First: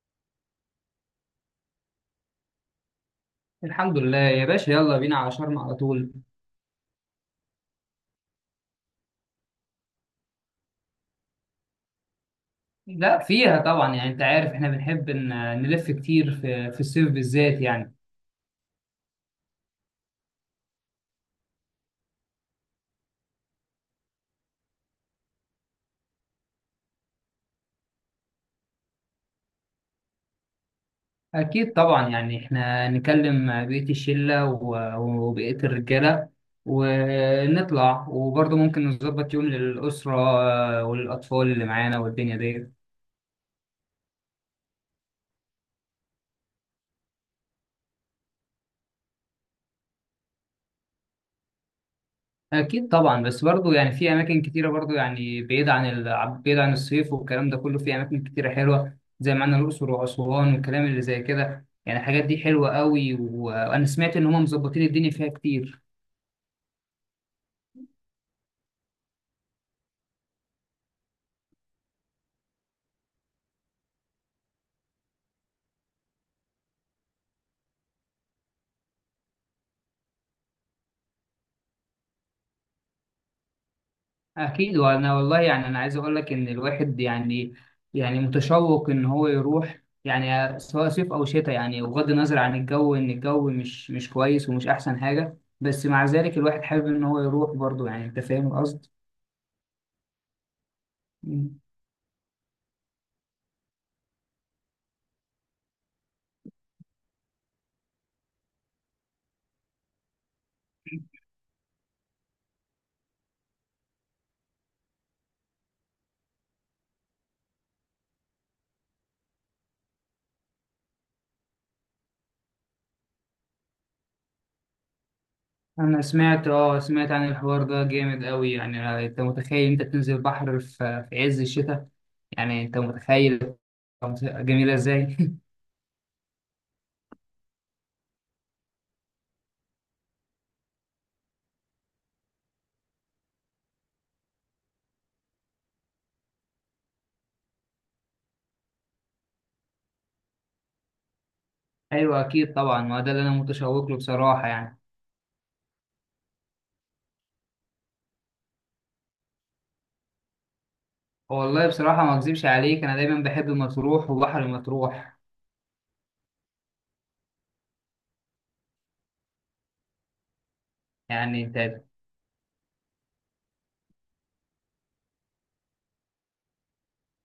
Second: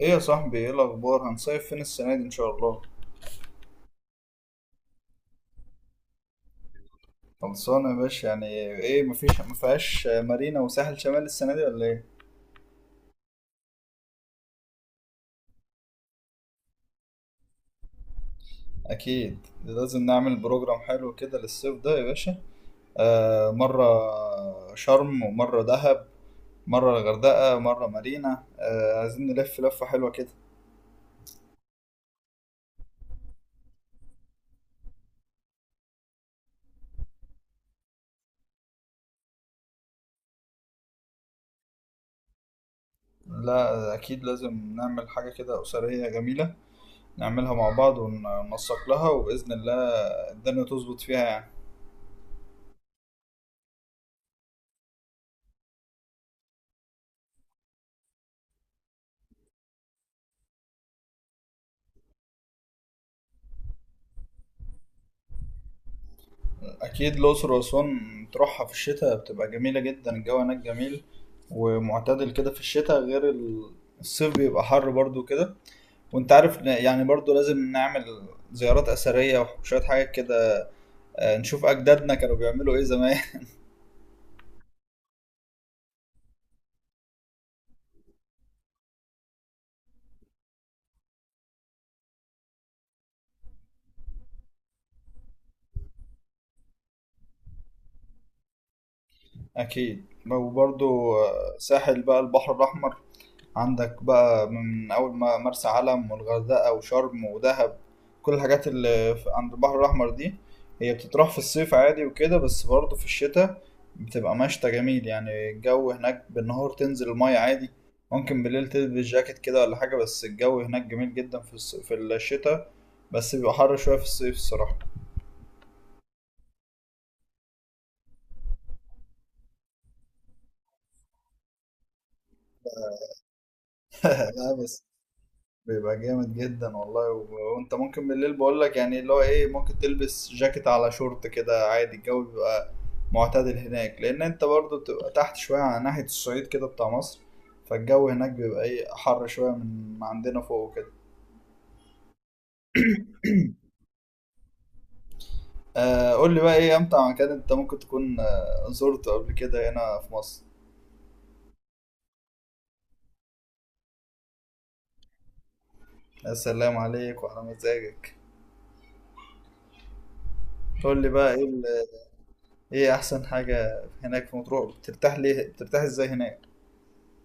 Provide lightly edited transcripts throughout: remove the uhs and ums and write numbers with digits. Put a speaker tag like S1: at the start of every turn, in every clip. S1: ايه يا صاحبي، ايه الاخبار؟ هنصيف فين السنه دي ان شاء الله؟
S2: الحمد لله يا باشا، يلا بينا على شرم على طول.
S1: خلصانه يا باشا يعني. ايه، مفيهاش مارينا وساحل شمال السنه دي ولا ايه؟
S2: لا فيها طبعا، يعني انت عارف احنا بنحب نلف كتير في الصيف بالذات يعني.
S1: اكيد لازم نعمل بروجرام حلو كده للصيف ده يا باشا. آه، مره شرم ومره دهب. مره الغردقه، مره مارينا، عايزين نلف لفه حلوه كده.
S2: اكيد طبعا، يعني احنا نكلم بقية الشلة وبقية الرجالة ونطلع، وبرضه ممكن نظبط يوم للأسرة والأطفال اللي معانا والدنيا دي.
S1: لا، اكيد لازم نعمل حاجه كده اسريه جميله. نعملها مع بعض وننسق لها، وباذن الله الدنيا تظبط فيها يعني.
S2: أكيد طبعا، بس برضه يعني في أماكن كتيرة، برضه يعني بعيد عن الصيف والكلام ده كله. في أماكن كتيرة حلوة زي ما عندنا الأقصر وأسوان والكلام اللي زي كده، يعني الحاجات دي حلوة قوي، وأنا سمعت إن هم مظبطين الدنيا فيها كتير.
S1: أكيد الأقصر وأسوان تروحها في الشتاء بتبقى جميلة جدا، الجو هناك جميل ومعتدل كده في الشتاء، غير الصيف بيبقى حر برضو كده. وانت عارف، يعني برضو لازم نعمل زيارات أثرية وشوية حاجات كده. نشوف أجدادنا كانوا بيعملوا إيه زمان.
S2: أكيد، وأنا والله يعني أنا عايز أقول لك إن الواحد يعني متشوق إن هو يروح، يعني سواء صيف أو شتاء، يعني بغض النظر عن الجو، إن الجو مش كويس ومش أحسن حاجة، بس مع ذلك الواحد حابب إن هو يروح برضه، يعني أنت فاهم القصد؟
S1: أكيد. وبرضو،
S2: مم.
S1: ساحل بقى البحر الأحمر. عندك بقى من أول ما مرسى علم والغردقة وشرم ودهب، كل الحاجات اللي عند البحر الأحمر دي، هي بتتراح في الصيف عادي وكده، بس برضه في الشتاء بتبقى مشتى جميل يعني. الجو هناك بالنهار تنزل المية عادي، ممكن بالليل تلبس جاكيت كده ولا حاجة، بس الجو هناك جميل جدا في الشتاء. بس بيبقى حر شوية في الصيف الصراحة.
S2: أنا سمعت عن الحوار ده، جامد أوي. يعني أنت متخيل أنت تنزل بحر في عز الشتاء؟ يعني أنت متخيل.
S1: لا،
S2: جميلة
S1: بس
S2: إزاي؟
S1: بيبقى جامد جدا والله، وانت ممكن بالليل بقولك يعني اللي هو ايه، ممكن تلبس جاكيت على شورت كده عادي، الجو بيبقى معتدل هناك، لان انت برضه بتبقى تحت شويه على ناحيه الصعيد كده بتاع مصر. فالجو هناك بيبقى ايه حر شويه من ما عندنا فوق وكده.
S2: أيوه، أكيد طبعا، ما ده اللي أنا متشوق له بصراحة يعني.
S1: آه، قول لي بقى، ايه امتع مكان انت ممكن تكون زرته قبل كده هنا في مصر؟
S2: والله بصراحة ما أكذبش عليك، أنا دايما بحب مطروح وبحر مطروح.
S1: يا سلام عليك وعلى مزاجك. قول لي بقى،
S2: يعني أنت.
S1: ايه احسن حاجه هناك في مطروح؟ بترتاح ليه؟ بترتاح ازاي هناك؟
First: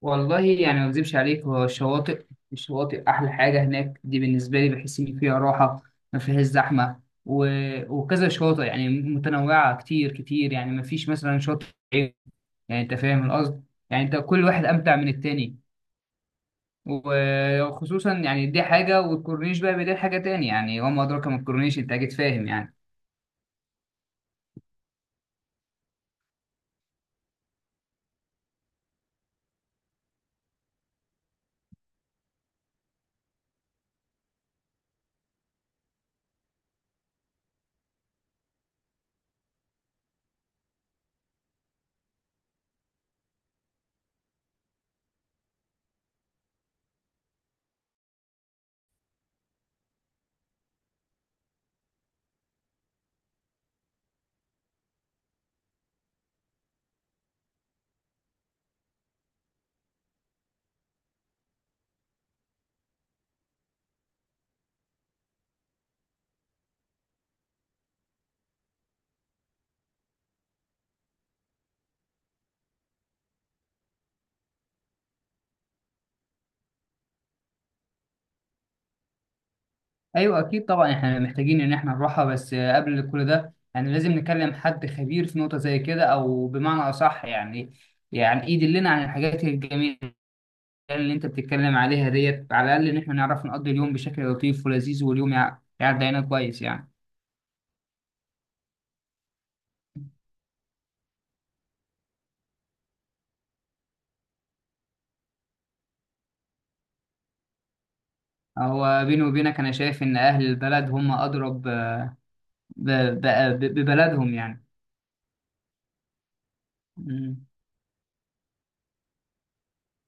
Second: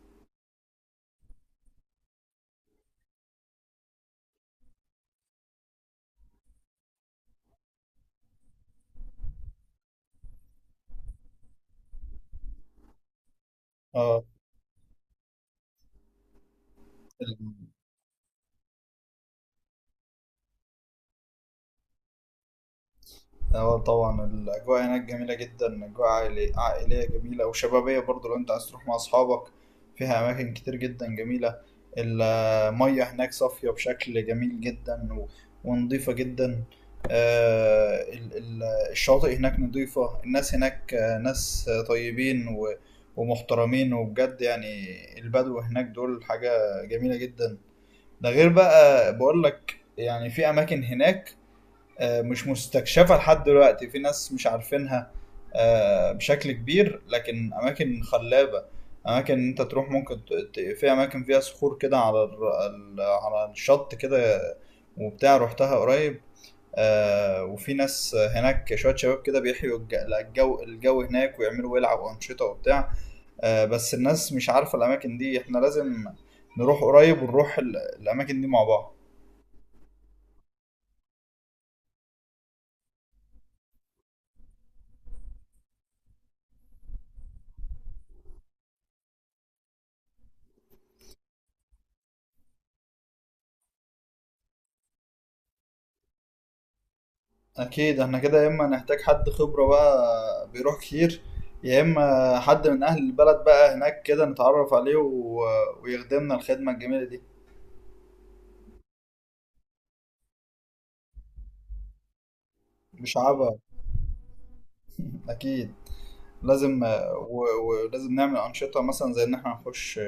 S2: والله يعني ما أكذبش عليك، هو الشواطئ أحلى حاجة هناك، دي بالنسبة لي بحس إن فيها راحة، ما فيهاش زحمة، و... وكذا شواطئ يعني متنوعة كتير كتير، يعني ما فيش مثلا شاطئ عيب. يعني أنت فاهم القصد، يعني أنت كل واحد أمتع من التاني.
S1: اه،
S2: وخصوصا يعني دي حاجة، والكورنيش بقى بدي حاجة تاني يعني، وما أدراك ما الكورنيش، أنت أكيد فاهم يعني.
S1: اه، طبعا الأجواء هناك جميلة جدا، أجواء عائلية جميلة وشبابية برضو لو أنت عايز تروح مع أصحابك. فيها أماكن كتير جدا جميلة. المية هناك صافية بشكل جميل جدا، ونضيفة جدا. آه، ال- ال- الشواطئ هناك نضيفة، الناس هناك، ناس طيبين ومحترمين وبجد يعني. البدو هناك دول حاجة جميلة جدا. ده غير بقى بقولك يعني في أماكن هناك مش مستكشفه لحد دلوقتي، في ناس مش عارفينها بشكل كبير، لكن اماكن خلابه. اماكن انت تروح ممكن في اماكن فيها صخور كده على على الشط كده، وبتاع، رحتها قريب. وفي ناس هناك شويه شباب كده بيحيوا الجو هناك ويعملوا ويلعبوا انشطه وبتاع. بس الناس مش عارفه الاماكن دي، احنا لازم نروح قريب، ونروح الاماكن دي مع بعض.
S2: ايوه، اكيد طبعا، احنا محتاجين ان احنا نروحها، بس قبل كل ده يعني لازم نكلم حد خبير في نقطه زي كده، او بمعنى اصح يعني يدلنا عن الحاجات الجميله اللي انت بتتكلم عليها ديت، على الاقل ان احنا نعرف نقضي اليوم بشكل لطيف ولذيذ، واليوم يعدي علينا كويس يعني.
S1: اكيد احنا كده، يا اما نحتاج حد خبرة بقى بيروح كتير، يا اما حد من اهل البلد بقى هناك كده نتعرف عليه ويخدمنا الخدمة الجميلة دي.
S2: هو بيني وبينك انا شايف ان اهل البلد هم اضرب
S1: مش
S2: ب-
S1: عبء.
S2: ببلدهم يعني.
S1: اكيد لازم.
S2: مم.
S1: ولازم نعمل انشطة مثلا زي ان احنا نخش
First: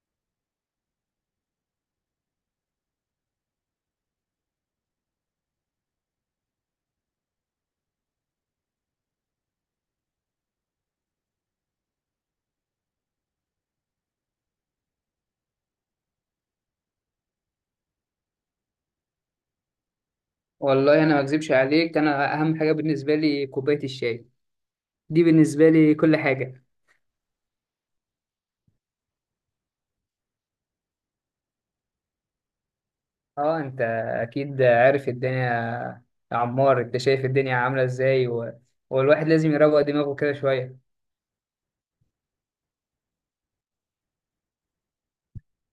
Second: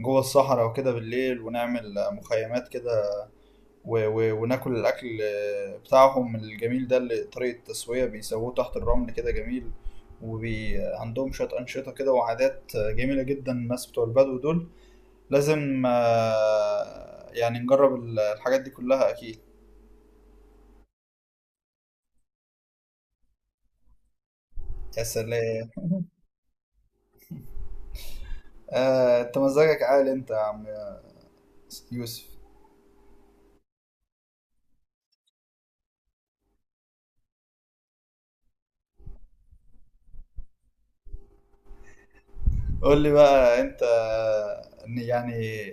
S1: جوه الصحراء وكده بالليل، ونعمل مخيمات كده، وناكل الاكل بتاعهم الجميل ده، اللي طريقة التسوية بيسووه تحت الرمل كده جميل. وعندهم شوية أنشطة كده وعادات جميلة جدا الناس بتوع البدو دول. لازم، يعني نجرب الحاجات دي كلها أكيد.
S2: والله انا ما اكذبش عليك، انا اهم حاجه بالنسبه لي كوبايه الشاي.
S1: يا
S2: دي
S1: سلام،
S2: بالنسبه لي كل حاجه.
S1: أنت مزاجك عالي أنت يا عم يوسف.
S2: اه، انت اكيد عارف الدنيا يا عمار، انت شايف الدنيا عامله ازاي، والواحد لازم يروق دماغه كده شويه.
S1: قول لي بقى، أنت إن يعني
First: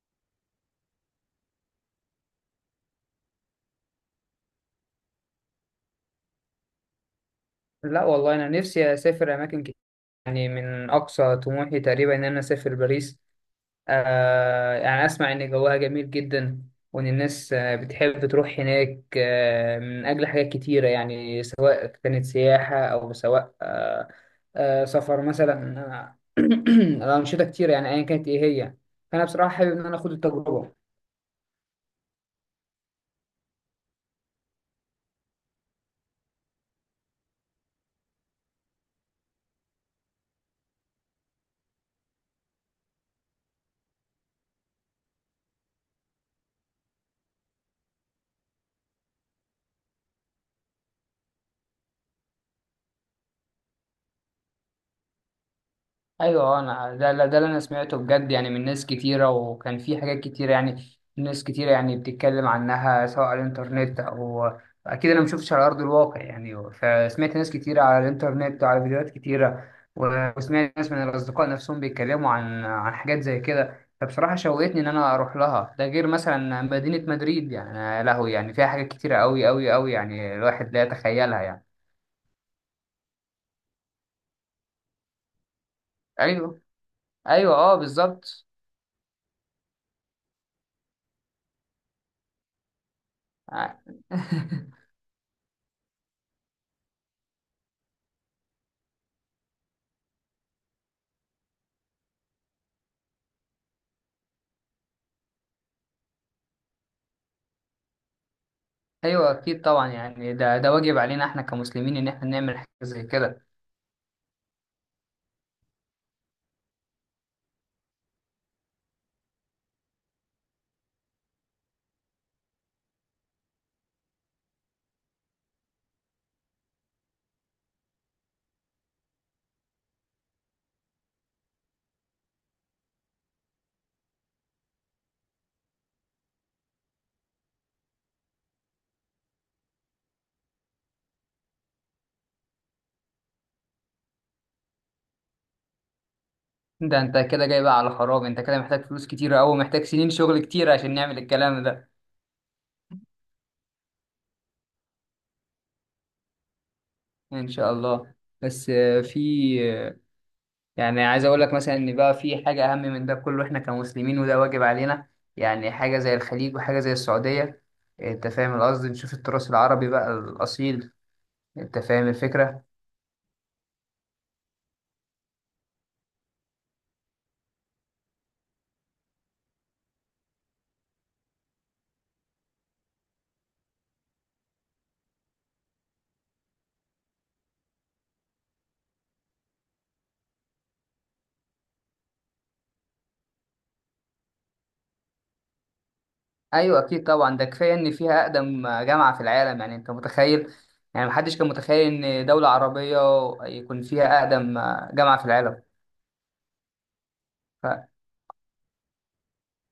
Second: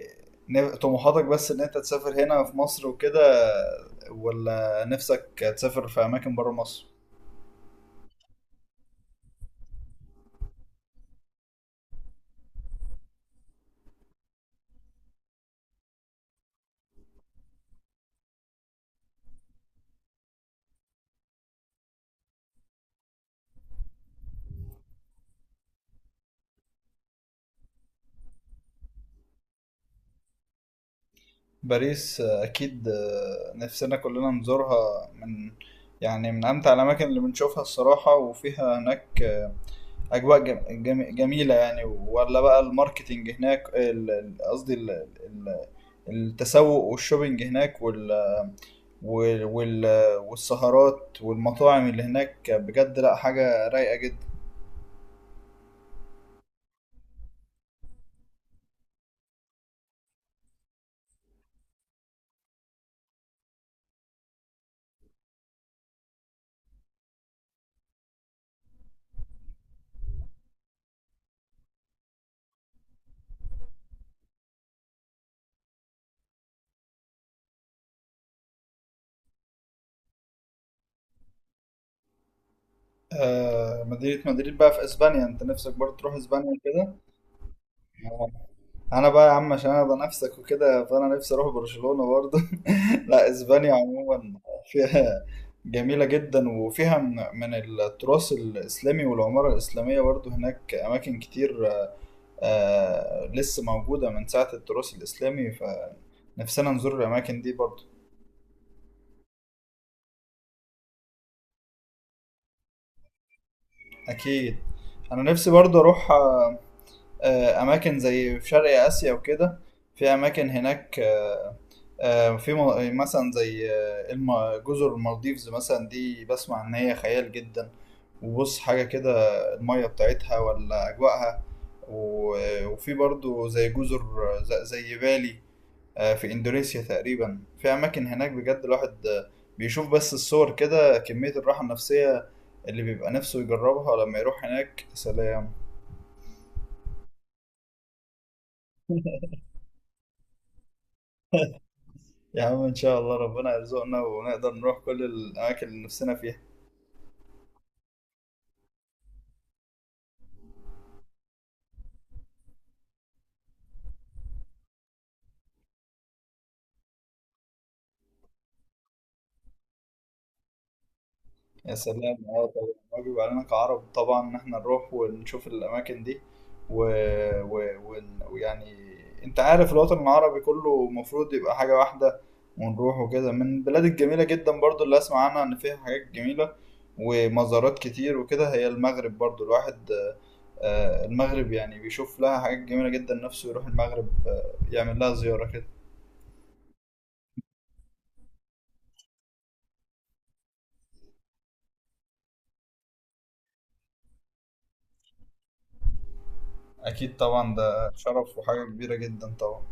S1: طموحاتك بس إن أنت تسافر هنا في مصر وكده، ولا نفسك تسافر في أماكن برا مصر؟
S2: لا والله، انا نفسي اسافر اماكن كتير. يعني من اقصى طموحي تقريبا ان انا اسافر باريس. يعني اسمع ان جوها جميل جدا، وان الناس بتحب تروح هناك من اجل حاجات كتيره يعني، سواء كانت سياحه او سواء سفر مثلا. انشطه كتيره، يعني ايا كانت ايه هي، فانا بصراحه حابب ان انا اخد التجربه.
S1: باريس، أكيد، نفسنا كلنا نزورها، من أمتع الأماكن اللي بنشوفها الصراحة، وفيها هناك اجواء جميله يعني، ولا بقى الماركتينج هناك قصدي ال... التسوق والشوبينج هناك وال... وال... والسهرات والمطاعم اللي هناك، بجد لا حاجه رايقه جدا.
S2: ايوه، انا ده اللي انا سمعته بجد، يعني من ناس كتيره، وكان في حاجات كتيره، يعني ناس كتيره يعني بتتكلم عنها سواء على الانترنت او اكيد انا ما شفتش على ارض الواقع يعني. فسمعت ناس كتيره على الانترنت وعلى فيديوهات كتيره، وسمعت ناس من الاصدقاء نفسهم بيتكلموا عن حاجات زي كده، فبصراحه شوقتني ان انا اروح لها. ده غير مثلا مدينه مدريد، يعني يا لهوي، يعني فيها حاجات كتيره قوي قوي قوي، يعني الواحد لا يتخيلها يعني.
S1: آه، مدينه مدريد بقى في اسبانيا، انت نفسك برضه تروح اسبانيا
S2: ايوه،
S1: كده؟
S2: ايوه، اه، بالظبط.
S1: انا بقى يا عم عشان انا نفسك وكده، فانا نفسي اروح برشلونة برضه. لا، اسبانيا عموما فيها جميلة جدا، وفيها من التراث الإسلامي والعمارة الإسلامية برضه هناك أماكن كتير لسه موجودة من ساعة التراث الإسلامي، فنفسنا نزور الأماكن دي برضه.
S2: ايوه، اكيد طبعا يعني ده واجب علينا احنا كمسلمين ان احنا نعمل حاجه زي كده.
S1: أكيد. أنا نفسي برضه أروح، أماكن زي في شرق آسيا وكده، في أماكن هناك، في مثلا زي جزر المالديفز مثلا، دي بسمع ان هي خيال جدا. وبص حاجة كده، المية بتاعتها ولا أجواءها، وفي برضو زي جزر زي بالي، في إندونيسيا تقريبا، في أماكن هناك بجد الواحد بيشوف بس الصور كده، كمية الراحة النفسية اللي بيبقى نفسه يجربها لما يروح هناك، سلام.
S2: ده انت كده جاي بقى على خراب! انت كده محتاج فلوس كتيره قوي، محتاج سنين شغل كتيره عشان نعمل الكلام ده.
S1: يا عم، إن شاء الله ربنا يرزقنا ونقدر نروح كل الأماكن اللي نفسنا فيها.
S2: ان شاء الله. بس في آه، يعني عايز اقول لك مثلا ان بقى في حاجه اهم من ده كله، احنا كمسلمين وده واجب علينا. يعني حاجه زي الخليج وحاجه زي السعوديه، انت فاهم القصد، نشوف التراث العربي بقى الاصيل،
S1: يا
S2: انت فاهم
S1: سلام، اه
S2: الفكره.
S1: طبعا، واجب علينا كعرب طبعا ان احنا نروح ونشوف الاماكن دي، و... ويعني انت عارف الوطن العربي كله المفروض يبقى حاجة واحدة، ونروح وكده من البلاد الجميلة جدا برضو اللي اسمع عنها ان فيها حاجات جميلة ومزارات كتير وكده، هي المغرب برضو الواحد المغرب يعني بيشوف لها حاجات جميلة جدا، نفسه يروح المغرب يعمل لها زيارة كده.
S2: ايوه، اكيد طبعا، ده كفايه ان فيها اقدم جامعه في العالم، يعني انت متخيل؟ يعني محدش كان متخيل ان دوله عربيه يكون فيها اقدم جامعه في العالم.
S1: اكيد طبعا،
S2: ف...
S1: ده شرف وحاجة كبيرة جدا طبعا.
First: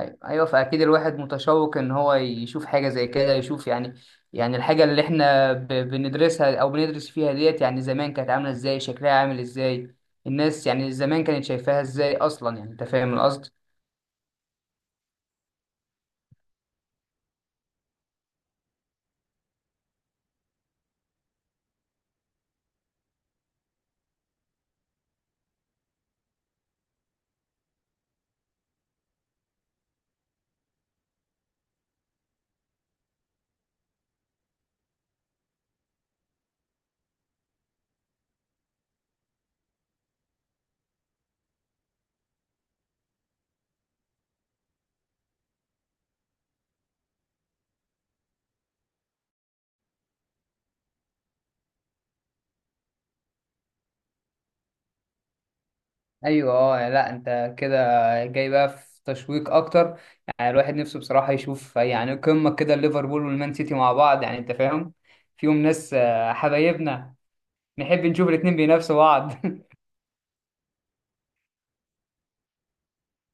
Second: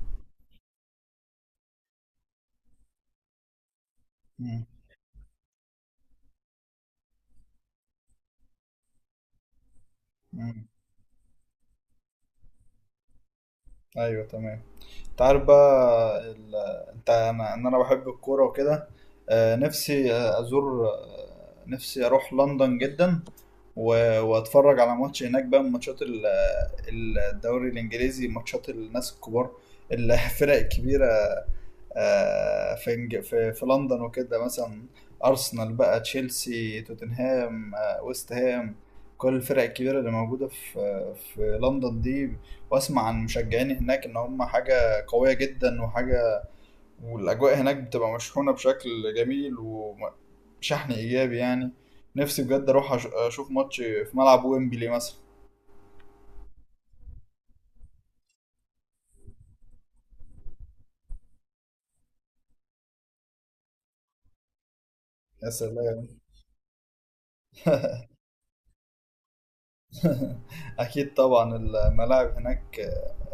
S2: ايوه، ايوه، فاكيد الواحد متشوق ان هو يشوف حاجه زي كده، يشوف يعني
S1: مم.
S2: الحاجه اللي احنا بندرسها او بندرس فيها ديت، يعني زمان كانت عامله ازاي، شكلها عامل ازاي.
S1: مم.
S2: الناس يعني زمان كانت شايفاها ازاي اصلا، يعني انت فاهم القصد.
S1: ايوه تمام، انت عارف بقى انت انا ان انا بحب الكوره وكده، نفسي آه، ازور آه، نفسي اروح لندن جدا، واتفرج على ماتش هناك بقى من ماتشات الدوري الانجليزي، ماتشات الناس الكبار الفرق الكبيره، في إنج- في في لندن وكده مثلا، ارسنال بقى، تشيلسي، توتنهام، ويست هام، كل الفرق الكبيره اللي موجوده في لندن دي. واسمع عن مشجعين هناك ان هم حاجه قويه جدا وحاجه، والاجواء هناك بتبقى مشحونه بشكل جميل وشحن ايجابي يعني. نفسي بجد اروح اشوف ماتش في ملعب ويمبلي مثلا.
S2: ايوه، اه، يعني لا انت كده جاي بقى في تشويق اكتر. يعني الواحد نفسه بصراحه يشوف يعني قمه كده ليفربول والمان سيتي مع بعض، يعني انت فاهم،
S1: يا
S2: فيهم ناس
S1: سلام.
S2: حبايبنا، نحب نشوف الاتنين بينافسوا بعض.
S1: اكيد طبعا، الملاعب هناك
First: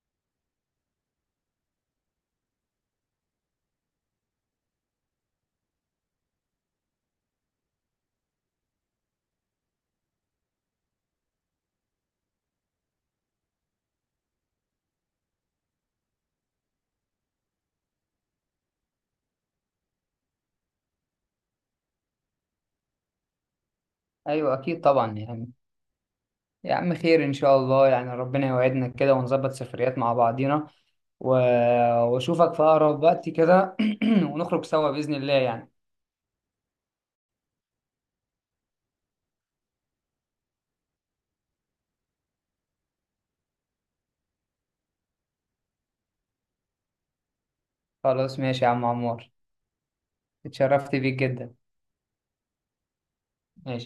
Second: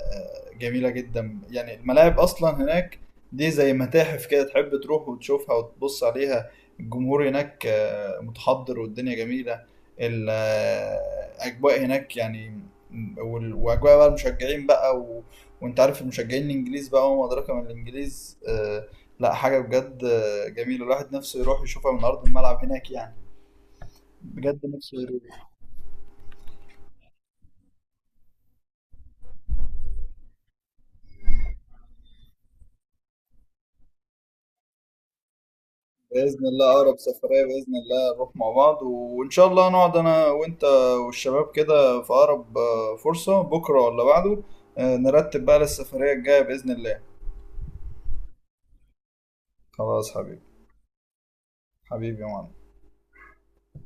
S1: جميله جدا يعني، الملاعب اصلا هناك دي زي متاحف كده، تحب تروح وتشوفها وتبص عليها. الجمهور هناك متحضر، والدنيا جميله، الاجواء هناك يعني، واجواء بقى المشجعين بقى، وانت عارف المشجعين الانجليز بقى، وما ادراك ما الانجليز، لا حاجه بجد جميله، الواحد نفسه يروح يشوفها من ارض الملعب هناك يعني.
S2: ايوه،
S1: بجد
S2: اكيد
S1: نفسه
S2: طبعا
S1: يروح.
S2: يعني. يا عم خير ان شاء الله، يعني ربنا يوعدنا كده ونظبط سفريات مع بعضينا و... واشوفك في اقرب وقت كده، ونخرج سوا باذن الله يعني.
S1: باذن الله، اقرب سفريه باذن الله نروح مع بعض، وان شاء الله نقعد انا وانت والشباب كده في اقرب فرصه، بكره ولا بعده، نرتب بقى للسفريه الجايه باذن الله.
S2: خلاص، ماشي يا عم عمار،
S1: خلاص حبيبي.
S2: اتشرفت بيك جدا.
S1: حبيبي يا معلم.
S2: ماشي.